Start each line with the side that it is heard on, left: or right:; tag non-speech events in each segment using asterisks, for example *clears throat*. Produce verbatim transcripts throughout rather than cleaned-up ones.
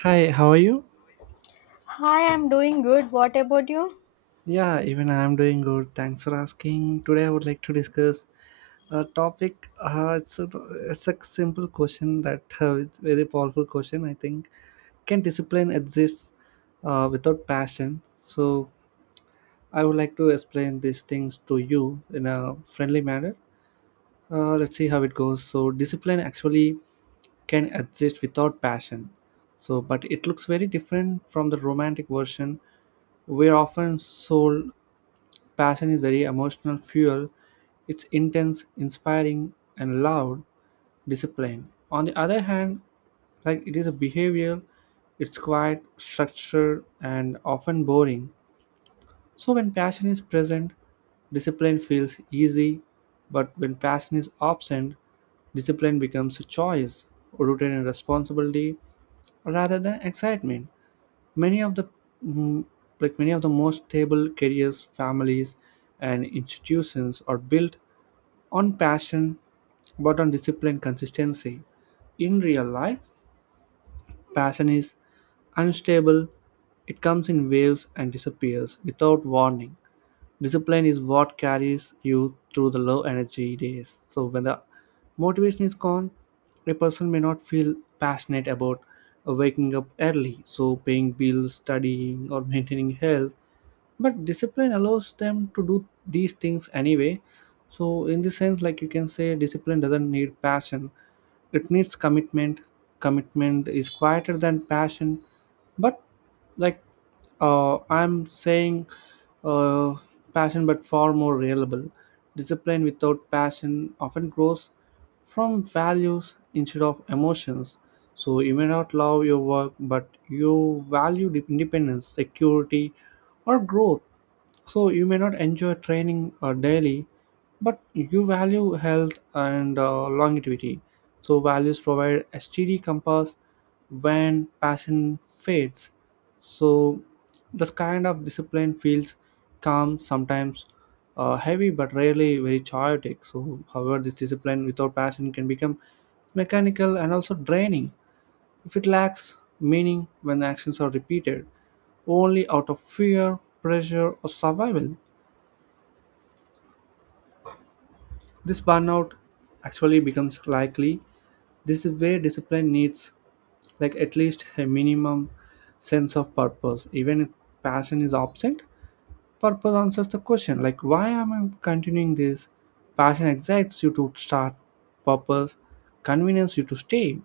right: Hi, how are you?
left: Hi, I'm doing good. What about you?
right: Yeah, even I'm doing good. Thanks for asking. Today I would like to discuss a topic. Uh, it's, a, it's a simple question that *laughs* uh, it's very powerful question. I think can discipline exist uh, without passion? So I would like to explain these things to you in a friendly manner. Uh, let's see how it goes. So discipline actually can exist without passion. So, but it looks very different from the romantic version. We're often sold. Passion is very emotional fuel. It's intense, inspiring, and loud, disciplined. On the other hand, like it is a behavior, it's quite structured and often boring. So when passion is present, discipline feels easy, but when passion is absent, discipline becomes a choice, routine and responsibility rather than excitement. Many of the mm, Like many of the most stable careers, families, and institutions are built on passion, but on discipline, consistency. In real life, passion is unstable. It comes in waves and disappears without warning. Discipline is what carries you through the low energy days. So when the motivation is gone, a person may not feel passionate about uh, waking up early, so paying bills, studying, or maintaining health, but discipline allows them to do these things anyway. So in this sense, like, you can say discipline doesn't need passion, it needs commitment. Commitment is quieter than passion, but like uh, I'm saying uh, passion, but far more reliable. Discipline without passion often grows from values instead of emotions. So you may not love your work, but you value the independence, security, or growth. So you may not enjoy training uh, daily, but you value health and uh, longevity. So values provide a steady compass when passion fades. So this kind of discipline feels calm, sometimes uh, heavy, but rarely very chaotic. So, however, this discipline without passion can become mechanical and also draining if it lacks meaning, when actions are repeated only out of fear, pressure, or survival. This burnout actually becomes likely. This is where discipline needs like at least a minimum sense of purpose. Even if passion is absent, purpose answers the question, like why am I continuing this? Passion excites you to start, purpose convenience you to stay.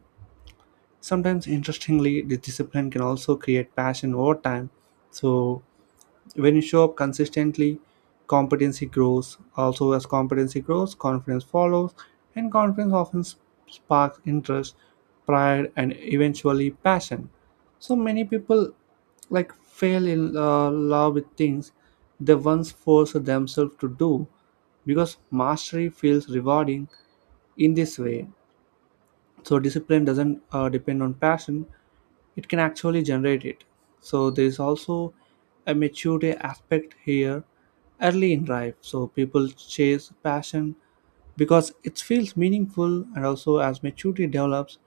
right: Sometimes, interestingly, the discipline can also create passion over time. So when you show up consistently, competency grows. Also, as competency grows, confidence follows, and confidence often s- sparks interest, pride, and eventually passion. So many people like fail in uh, love with things they once forced themselves to do, because mastery feels rewarding in this way. So discipline doesn't uh, depend on passion, it can actually generate it. So there is also a maturity aspect here. Early in life, so people chase passion because it feels meaningful. And also as maturity develops,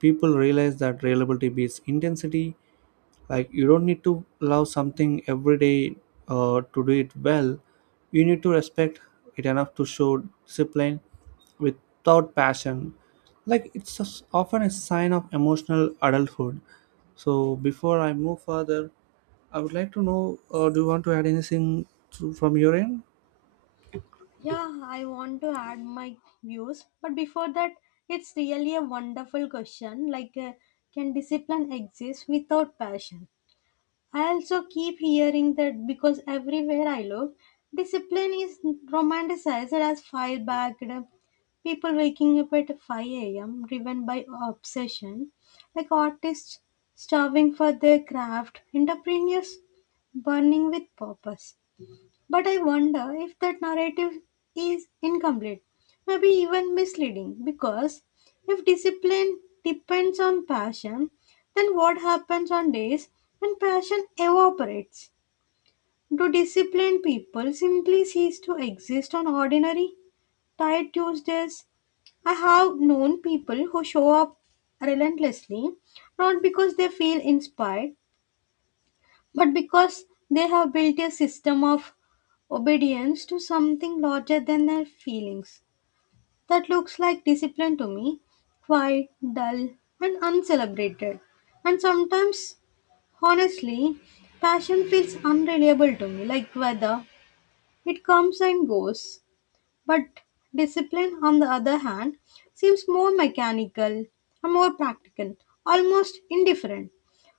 right: people realize that reliability beats intensity. Like, you don't need to love something every day uh, to do it well, you need to respect it enough to show discipline without passion. Like, it's a s often a sign of emotional adulthood. So before I move further, I would like to know, uh, do you want to add anything to, from your end?
left: Yeah, I want to add my views. But before that, it's really a wonderful question. Like, uh, can discipline exist without passion? I also keep hearing that because everywhere I look, discipline is romanticized as fire backed, people waking up at five a m driven by obsession, like artists starving for their craft, entrepreneurs burning with purpose. But I wonder if that narrative is incomplete, maybe even misleading, because if discipline depends on passion, then what happens on days when passion evaporates? Do disciplined people simply cease to exist on ordinary, tired Tuesdays? I have known people who show up relentlessly, not because they feel inspired, but because they have built a system of obedience to something larger than their feelings. That looks like discipline to me: quiet, dull, and uncelebrated. And sometimes, honestly, passion feels unreliable to me, like weather. It comes and goes. But discipline, on the other hand, seems more mechanical and more practical, almost indifferent.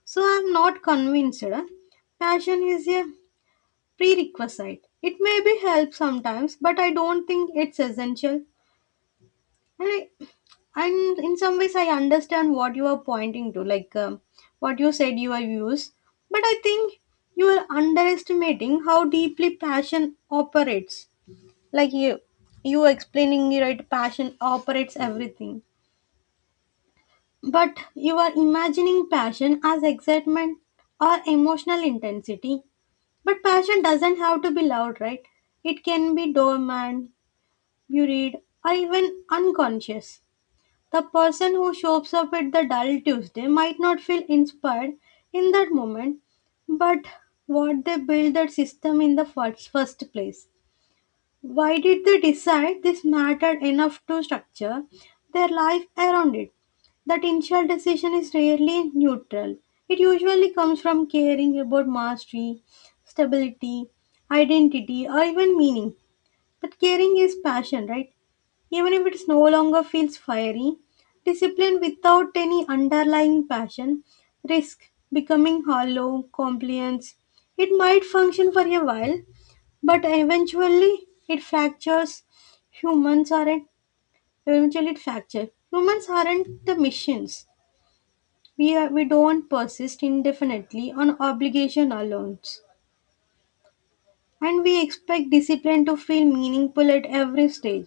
left: So I'm not convinced uh, passion is a prerequisite. It may be help sometimes, but I don't think it's essential. And I, and in some ways, I understand what you are pointing to, like um, what you said you are used. But I think you are underestimating how deeply passion operates. Like you, you are explaining right, passion operates everything. But you are imagining passion as excitement or emotional intensity. But passion doesn't have to be loud, right? It can be dormant, you read, are even unconscious. The person who shows up at the dull Tuesday might not feel inspired in that moment, but what they built that system in the first, first place. Why did they decide this mattered enough to structure their life around it? That initial decision is rarely neutral. It usually comes from caring about mastery, stability, identity, or even meaning. But caring is passion, right? Even if it no longer feels fiery, discipline without any underlying passion risk becoming hollow, compliance. It might function for a while, but eventually it fractures. Humans aren't eventually it fractures. Humans aren't the machines. We are, we don't persist indefinitely on obligation alone, and we expect discipline to feel meaningful at every stage.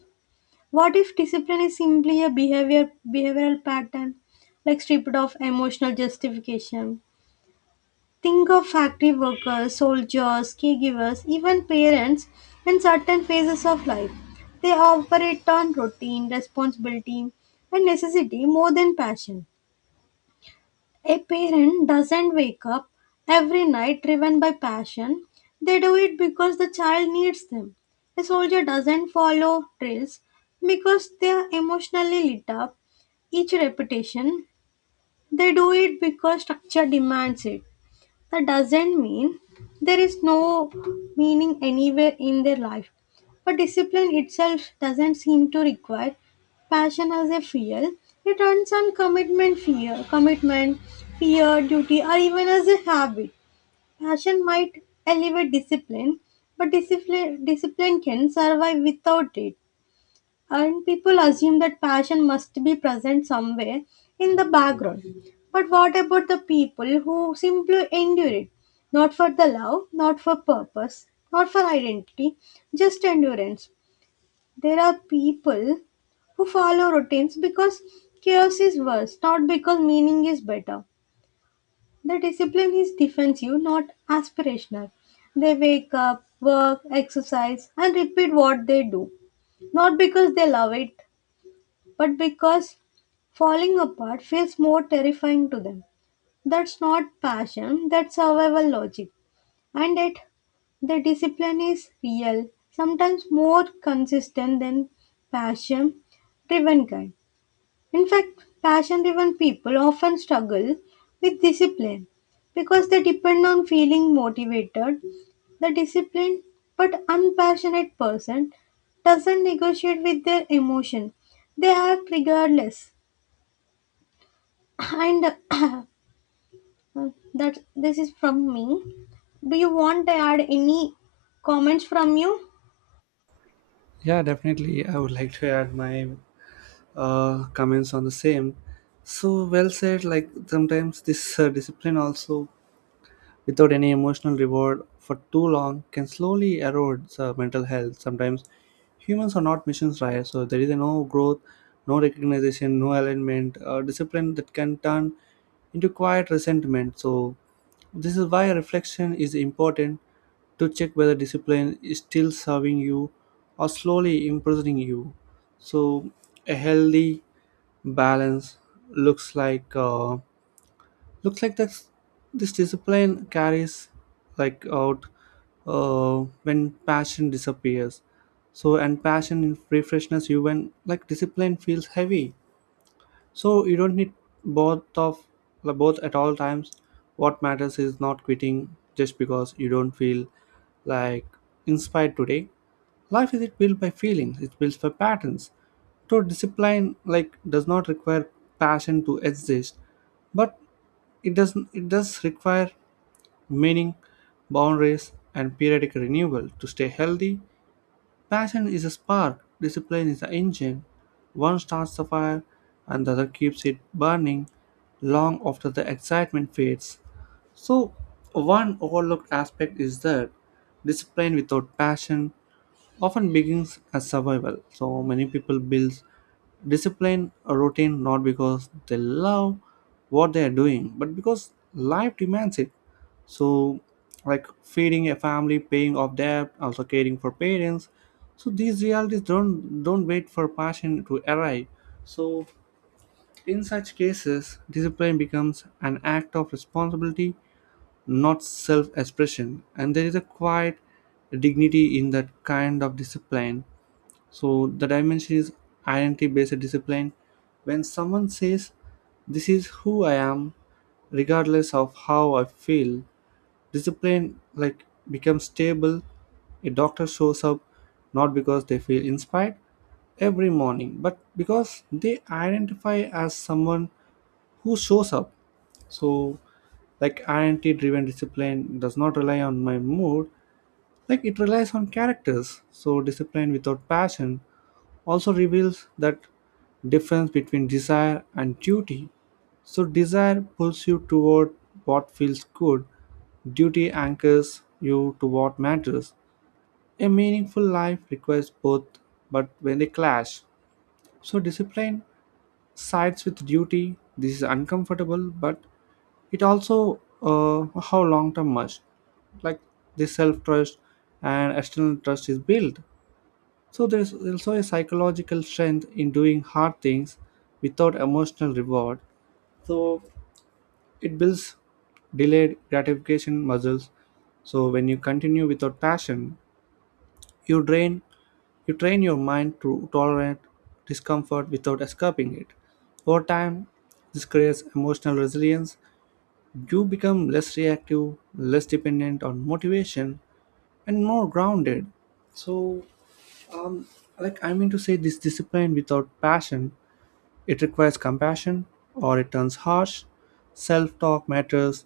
left: What if discipline is simply a behavior behavioral pattern, like stripped of emotional justification? Think of factory workers, soldiers, caregivers, even parents in certain phases of life. They operate on routine, responsibility, and necessity more than passion. A parent doesn't wake up every night driven by passion. They do it because the child needs them. A soldier doesn't follow drills because they are emotionally lit up. Each repetition, they do it because structure demands it. That doesn't mean there is no meaning anywhere in their life. But discipline itself doesn't seem to require passion as a fuel. It runs on commitment, fear, commitment, fear, duty, or even as a habit. Passion might elevate discipline, but discipline discipline can survive without it. And people assume that passion must be present somewhere in the background. But what about the people who simply endure it? Not for the love, not for purpose, not for identity, just endurance. There are people who follow routines because chaos is worse, not because meaning is better. The discipline is defensive, not aspirational. They wake up, work, exercise, and repeat what they do, not because they love it, but because falling apart feels more terrifying to them. That's not passion, that's survival logic. And yet, the discipline is real, sometimes more consistent than passion driven kind. In fact, passion driven people often struggle with discipline because they depend on feeling motivated. The disciplined but unpassionate person doesn't negotiate with their emotion, they act regardless. *clears throat* And *coughs* *clears throat* that this is from me. Do you want to add any comments from you?
right: Yeah, definitely. I would like to add my uh, comments on the same. So, well said. Like, sometimes this uh, discipline also, without any emotional reward for too long, can slowly erode uh, mental health. Sometimes humans are not missions, right? So there is no growth, no recognition, no alignment, uh, discipline, that can turn into quiet resentment. So this is why reflection is important, to check whether discipline is still serving you or slowly imprisoning you. So a healthy balance looks like uh, Looks like that. This discipline carries like out uh, when passion disappears. So, and passion in free freshness, you when like discipline feels heavy. So you don't need both of like, both at all times. What matters is not quitting just because you don't feel like inspired today. Life isn't built by feelings, it's built by patterns. So discipline like does not require passion to exist, but it doesn't it does require meaning, boundaries, and periodic renewal to stay healthy. Passion is a spark, discipline is the engine. One starts the fire and the other keeps it burning long after the excitement fades. So, one overlooked aspect is that discipline without passion often begins as survival. So many people build discipline or routine not because they love what they are doing, but because life demands it. So, like feeding a family, paying off debt, also caring for parents. So these realities don't don't wait for passion to arrive. So in such cases, discipline becomes an act of responsibility, not self-expression, and there is a quiet dignity in that kind of discipline. So the dimension is identity based discipline. When someone says, "This is who I am, regardless of how I feel," discipline like becomes stable. A doctor shows up not because they feel inspired every morning, but because they identify as someone who shows up. So, like, identity driven discipline does not rely on my mood, like, it relies on characters. So discipline without passion also reveals that difference between desire and duty. So desire pulls you toward what feels good, duty anchors you to what matters. A meaningful life requires both, but when they clash, so discipline sides with duty. This is uncomfortable, but it also uh, how long term much, like, the self trust and external trust is built. So there's also a psychological strength in doing hard things without emotional reward. So it builds delayed gratification muscles. So when you continue without passion, you drain you train your mind to tolerate discomfort without escaping it. Over time, this creates emotional resilience. You become less reactive, less dependent on motivation, and more grounded. So Um, like, I mean to say, this discipline without passion, it requires compassion, or it turns harsh. Self-talk matters.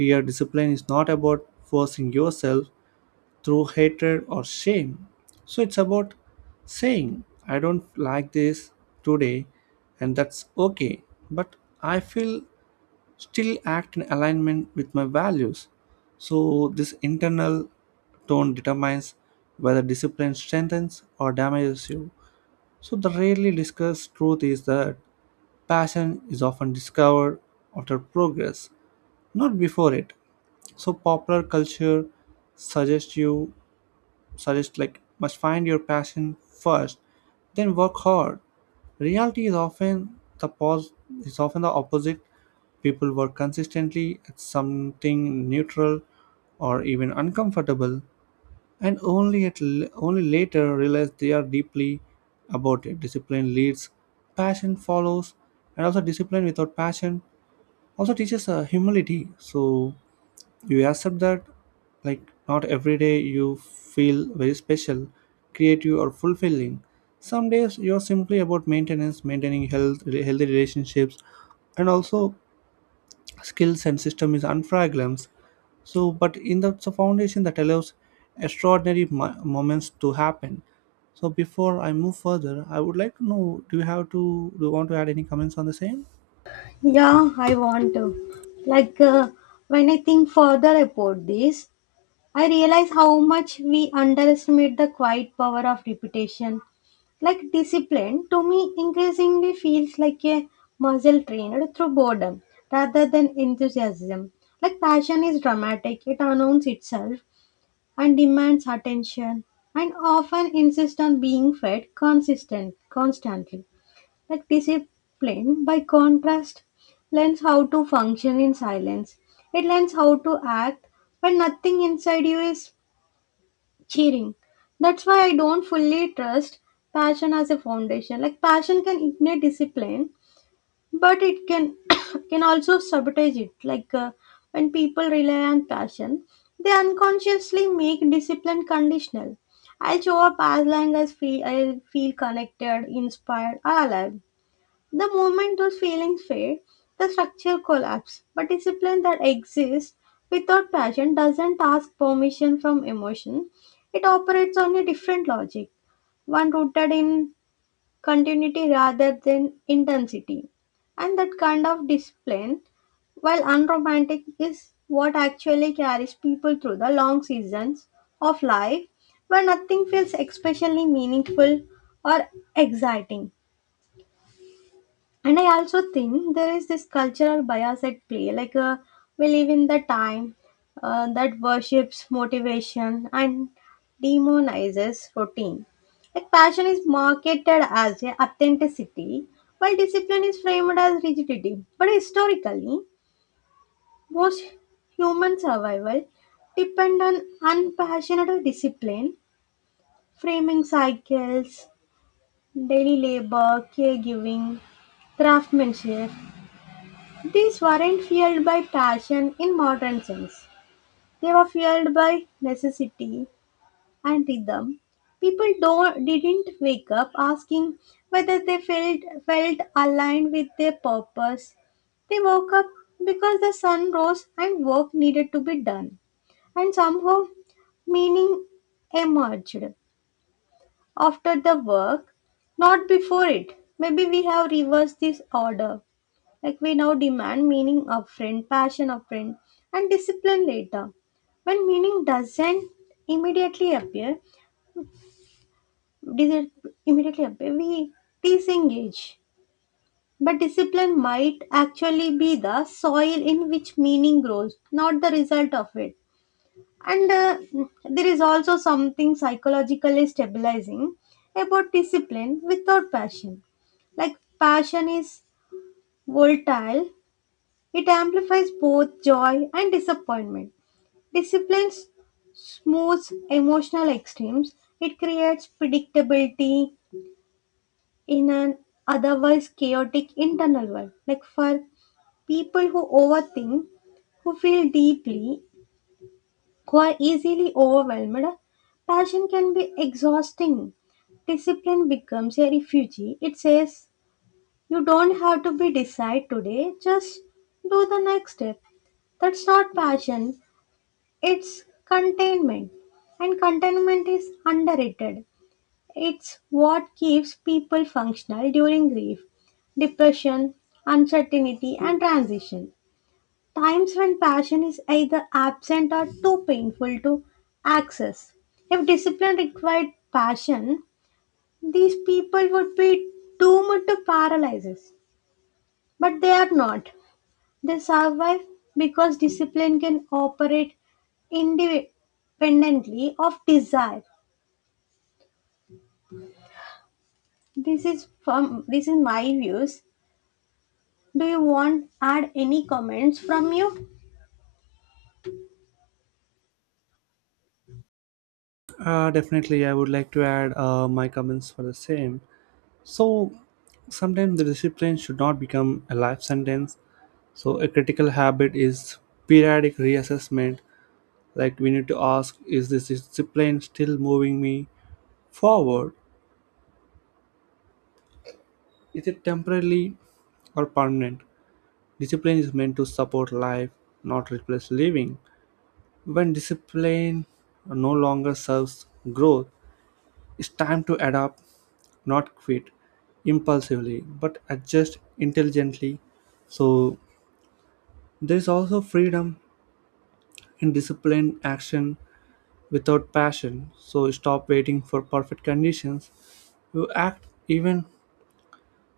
right: Here, discipline is not about forcing yourself through hatred or shame. So it's about saying, "I don't like this today," and that's okay. But I feel still act in alignment with my values. So this internal tone determines whether discipline strengthens or damages you. So, the rarely discussed truth is that passion is often discovered after progress, not before it. So, popular culture suggests you suggest like must find your passion first, then work hard. Reality is often the pos- is often the opposite. People work consistently at something neutral or even uncomfortable and only at l- only later realize they are deeply about it. Discipline leads, passion follows, and also discipline without passion also teaches uh, humility. So you accept that, like, not every day you feel very special, creative, or fulfilling. Some days you're simply about maintenance, maintaining health, healthy relationships, and also skills and system is unfragrams. So, but in the so foundation that allows extraordinary mo- moments to happen. So, before I move further, I would like to know: Do you have to? Do you want to add any comments on the same?
left: Yeah, I want to. Like uh, when I think further about this, I realize how much we underestimate the quiet power of repetition. Like discipline, to me, increasingly feels like a muscle trained through boredom rather than enthusiasm. Like passion is dramatic, it announces itself and demands attention and often insists on being fed consistent constantly. Like discipline, by contrast, learns how to function in silence. It learns how to act when nothing inside you is cheering. That's why I don't fully trust passion as a foundation. Like passion can ignite discipline, but it can *coughs* can also sabotage it. Like uh, when people rely on passion, they unconsciously make discipline conditional. I'll show up as long as feel, I feel connected, inspired, or alive. The moment those feelings fade, the structure collapses. But discipline that exists without passion doesn't ask permission from emotion. It operates on a different logic, one rooted in continuity rather than intensity. And that kind of discipline, while unromantic, is what actually carries people through the long seasons of life where nothing feels especially meaningful or exciting. And I also think there is this cultural bias at play. Like uh, we live in the time uh, that worships motivation and demonizes routine. Like passion is marketed as a authenticity, while discipline is framed as rigidity. But historically, most human survival depend on unpassionate discipline, framing cycles, daily labor, caregiving, craftsmanship. These weren't fueled by passion in modern sense. They were fueled by necessity and rhythm. People don't, didn't wake up asking whether they felt, felt aligned with their purpose. They woke up because the sun rose and work needed to be done. And somehow meaning emerged after the work, not before it. Maybe we have reversed this order. Like we now demand meaning upfront, passion upfront, and discipline later. When meaning doesn't immediately appear, doesn't immediately appear, we disengage. But discipline might actually be the soil in which meaning grows, not the result of it. And uh, there is also something psychologically stabilizing about discipline without passion. Like passion is volatile. It amplifies both joy and disappointment. Discipline smooths emotional extremes. It creates predictability in an otherwise chaotic internal world. Like for people who overthink, who feel deeply, who are easily overwhelmed, passion can be exhausting. Discipline becomes a refuge. It says, you don't have to be decide today, just do the next step. That's not passion, it's containment, and containment is underrated. It's what keeps people functional during grief, depression, uncertainty, and transition. Times when passion is either absent or too painful to access. If discipline required passion, these people would be doomed to paralysis, but they are not. They survive because discipline can operate independently of desire. This is from this is my views. Do you want add any comments from you?
right: Uh, definitely, I would like to add uh, my comments for the same. So, sometimes the discipline should not become a life sentence. So, a critical habit is periodic reassessment. Like, we need to ask, is this discipline still moving me forward? Is it temporarily or permanent? Discipline is meant to support life, not replace living. When discipline no longer serves growth, it's time to adapt, not quit impulsively, but adjust intelligently. So, there is also freedom in disciplined action without passion. So, stop waiting for perfect conditions. You act even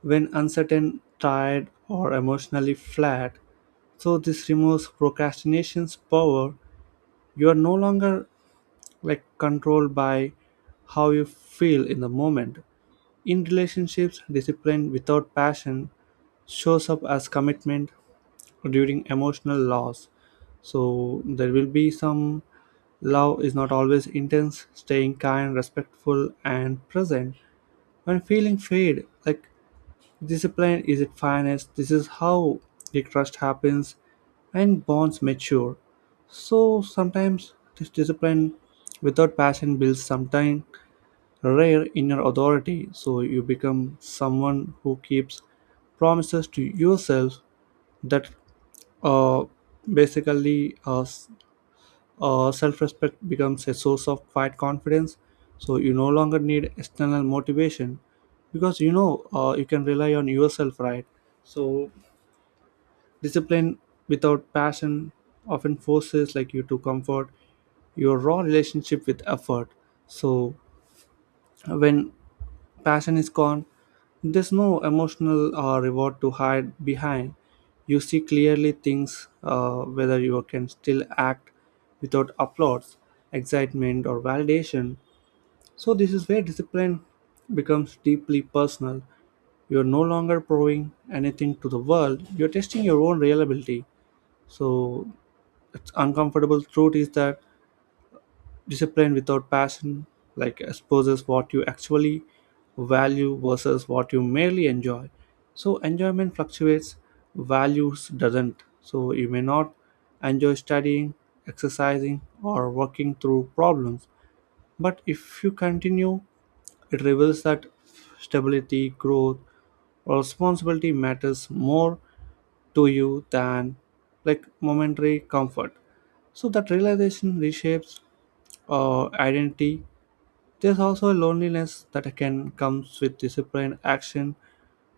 right: when uncertain, tired, or emotionally flat. So, this removes procrastination's power. You are no longer like controlled by how you feel in the moment. In relationships, discipline without passion shows up as commitment during emotional loss. So there will be some love is not always intense, staying kind, respectful, and present. When feeling fade, like, discipline is at finest, this is how the trust happens and bonds mature. So sometimes this discipline without passion builds sometime rare inner authority, so you become someone who keeps promises to yourself that uh, basically uh, s- uh, self-respect becomes a source of quiet confidence. So you no longer need external motivation because you know uh, you can rely on yourself, right? So discipline without passion often forces like you to comfort your raw relationship with effort. So when passion is gone, there's no emotional uh, reward to hide behind. You see clearly things, uh, whether you can still act without applause, excitement, or validation. So this is where discipline becomes deeply personal. You're no longer proving anything to the world, you're testing your own reliability. So, it's uncomfortable truth is that discipline without passion like exposes what you actually value versus what you merely enjoy. So enjoyment fluctuates, values doesn't. So you may not enjoy studying, exercising, or working through problems. But if you continue, it reveals that stability, growth, or responsibility matters more to you than like momentary comfort. So that realization reshapes or identity. There's also a loneliness that can comes with disciplined action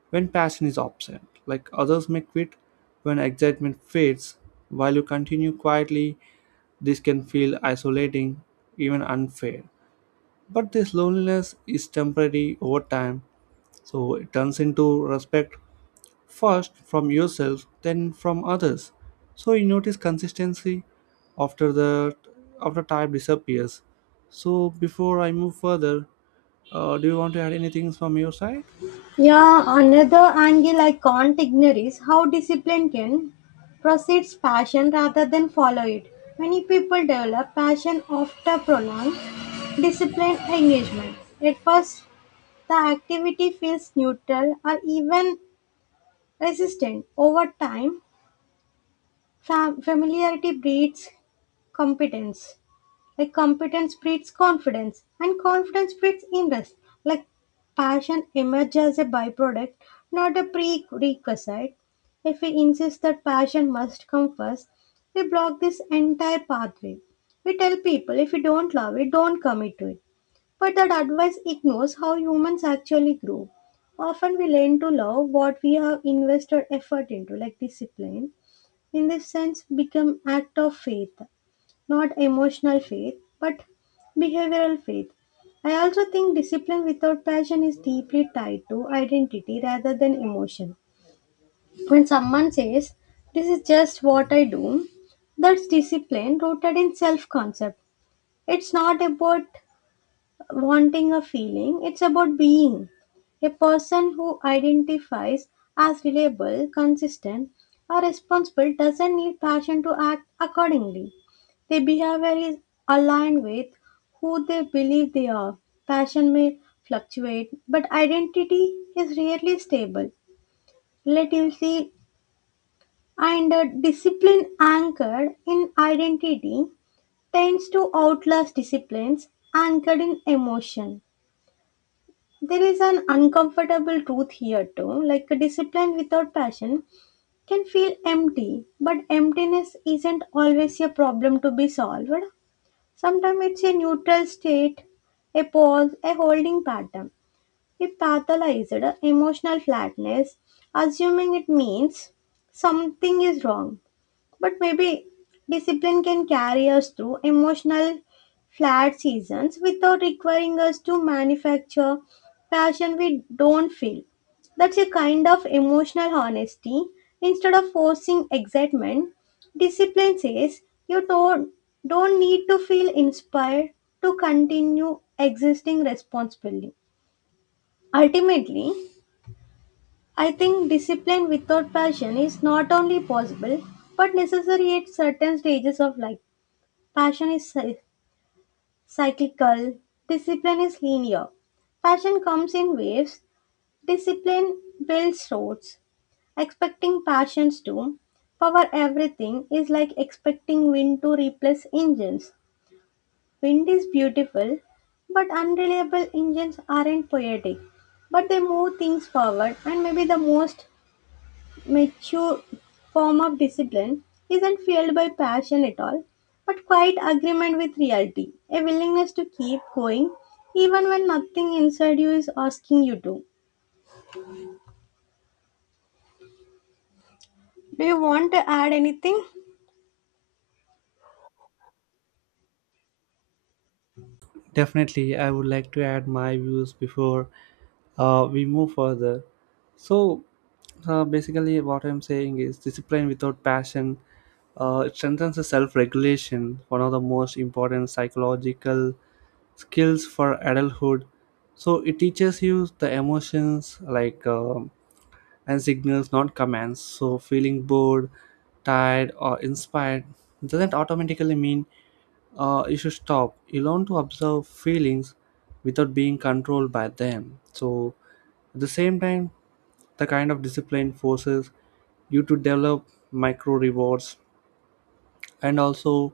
right: when passion is absent. Like others may quit when excitement fades, while you continue quietly. This can feel isolating, even unfair. But this loneliness is temporary over time, so it turns into respect first from yourself then from others, so you notice consistency after the after type disappears. So before I move further, uh, do you want to add anything from your side?
left: Yeah, another angle I can't ignore is how discipline can precedes passion rather than follow it. Many people develop passion after prolonged disciplined engagement. At first, the activity feels neutral or even resistant. Over time, fam- familiarity breeds competence. Like competence breeds confidence, and confidence breeds interest. Like passion emerges as a byproduct, not a prerequisite. If we insist that passion must come first, we block this entire pathway. We tell people if you don't love it, don't commit to it. But that advice ignores how humans actually grow. Often we learn to love what we have invested effort into, like discipline. In this sense, become act of faith, not emotional faith, but behavioral faith. I also think discipline without passion is deeply tied to identity rather than emotion. When someone says, this is just what I do, that's discipline rooted in self concept. It's not about wanting a feeling, it's about being. A person who identifies as reliable, consistent, or responsible doesn't need passion to act accordingly. Their behavior is aligned with who they believe they are. Passion may fluctuate, but identity is rarely stable. Relativity and uh, discipline anchored in identity tends to outlast disciplines anchored in emotion. There is an uncomfortable truth here too, like a discipline without passion can feel empty, but emptiness isn't always a problem to be solved. Sometimes it's a neutral state, a pause, a holding pattern. We pathologized emotional flatness, assuming it means something is wrong. But maybe discipline can carry us through emotional flat seasons without requiring us to manufacture passion we don't feel. That's a kind of emotional honesty. Instead of forcing excitement, discipline says you don't, don't need to feel inspired to continue existing responsibly. Ultimately, I think discipline without passion is not only possible but necessary at certain stages of life. Passion is cy- cyclical, discipline is linear. Passion comes in waves, discipline builds roads. Expecting passions to power everything is like expecting wind to replace engines. Wind is beautiful, but unreliable engines aren't poetic, but they move things forward. And maybe the most mature form of discipline isn't fueled by passion at all, but quite agreement with reality, a willingness to keep going even when nothing inside you is asking you to. Do you want to add anything?
right: Definitely, I would like to add my views before uh, we move further. So, uh, basically, what I'm saying is discipline without passion. Uh, it strengthens the self-regulation, one of the most important psychological skills for adulthood. So it teaches you the emotions like um, and signals, not commands. So feeling bored, tired, or inspired doesn't automatically mean uh, you should stop. You learn to observe feelings without being controlled by them. So, at the same time, the kind of discipline forces you to develop micro rewards. And also,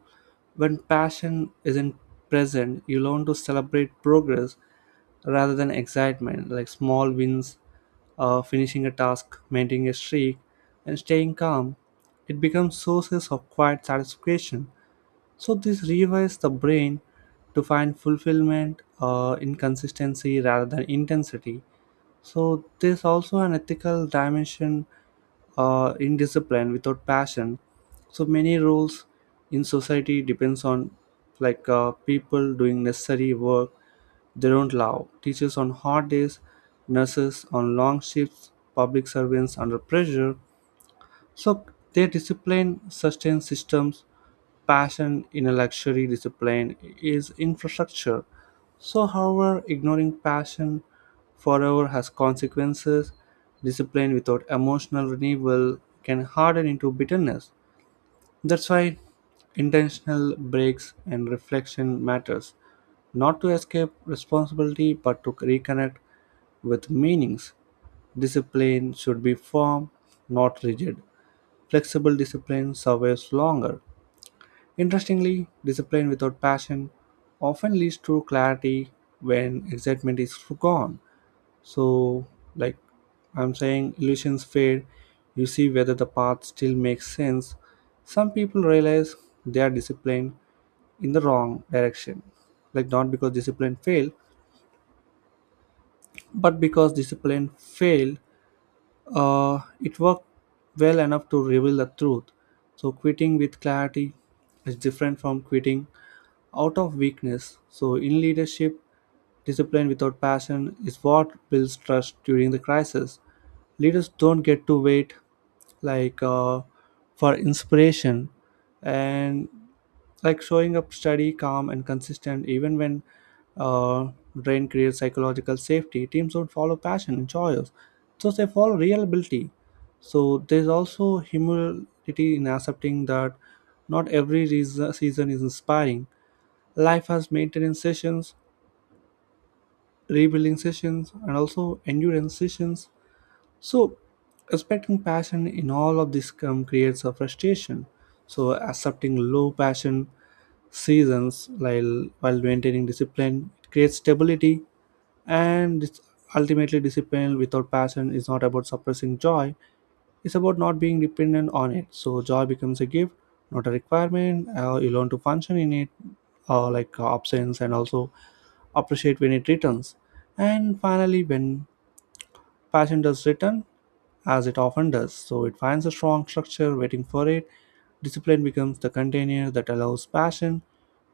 right: when passion isn't present, you learn to celebrate progress rather than excitement, like small wins, uh, finishing a task, maintaining a streak, and staying calm. It becomes sources of quiet satisfaction, so this rewires the brain to find fulfillment uh, in consistency rather than intensity. So there's also an ethical dimension uh, in discipline without passion. So many roles in society depends on like uh, people doing necessary work they don't love. Teachers on hot days, nurses on long shifts, public servants under pressure. So they discipline sustain systems. Passion in a luxury, discipline is infrastructure. So, however, ignoring passion forever has consequences. Discipline without emotional renewal can harden into bitterness. That's why intentional breaks and reflection matters, not to escape responsibility but to reconnect with meanings. Discipline should be firm, not rigid. Flexible discipline survives longer. Interestingly, discipline without passion often leads to clarity when excitement is gone. So, like I'm saying, illusions fade. You see whether the path still makes sense. Some people realize they are disciplined in the wrong direction. Like, not because discipline failed, but because discipline failed. Uh, it worked well enough to reveal the truth. So, quitting with clarity is different from quitting out of weakness. So, in leadership, discipline without passion is what builds trust during the crisis. Leaders don't get to wait like uh, for inspiration and like showing up steady, calm, and consistent even when uh, drain creates psychological safety. Teams don't follow passion and choice, so they follow real ability. So there's also humility in accepting that not every reason, season is inspiring. Life has maintenance sessions, rebuilding sessions, and also endurance sessions. So, respecting passion in all of this come creates a frustration. So, accepting low passion seasons while while maintaining discipline creates stability, and it's ultimately discipline without passion is not about suppressing joy. It's about not being dependent on it. So, joy becomes a gift, not a requirement. Uh, you learn to function in it, uh, like uh, absence and also appreciate when it returns. And finally, when passion does return, as it often does, so it finds a strong structure waiting for it. Discipline becomes the container that allows passion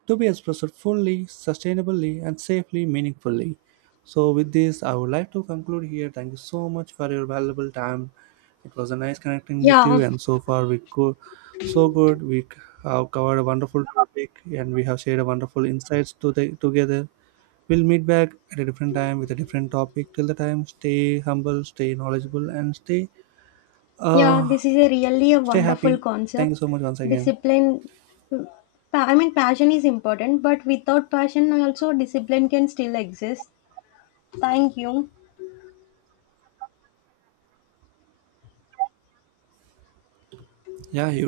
right: to be expressed fully, sustainably, and safely, meaningfully. So, with this, I would like to conclude here. Thank you so much for your valuable time. It was a nice connecting with
left: Yeah,
right: you, and so far we go so good. We have covered a wonderful topic, and we have shared a wonderful insights to the, together. We'll meet back at a different time with a different topic. Till the time, stay humble, stay knowledgeable, and stay
left: yeah,
right: uh
left: this is a really a
right: stay
left: wonderful
right: happy. Thank you
left: concept.
right: so much once again.
left: Discipline, pa- I mean, passion is important, but without passion, also discipline can still exist. Thank you.
right: Yeah, you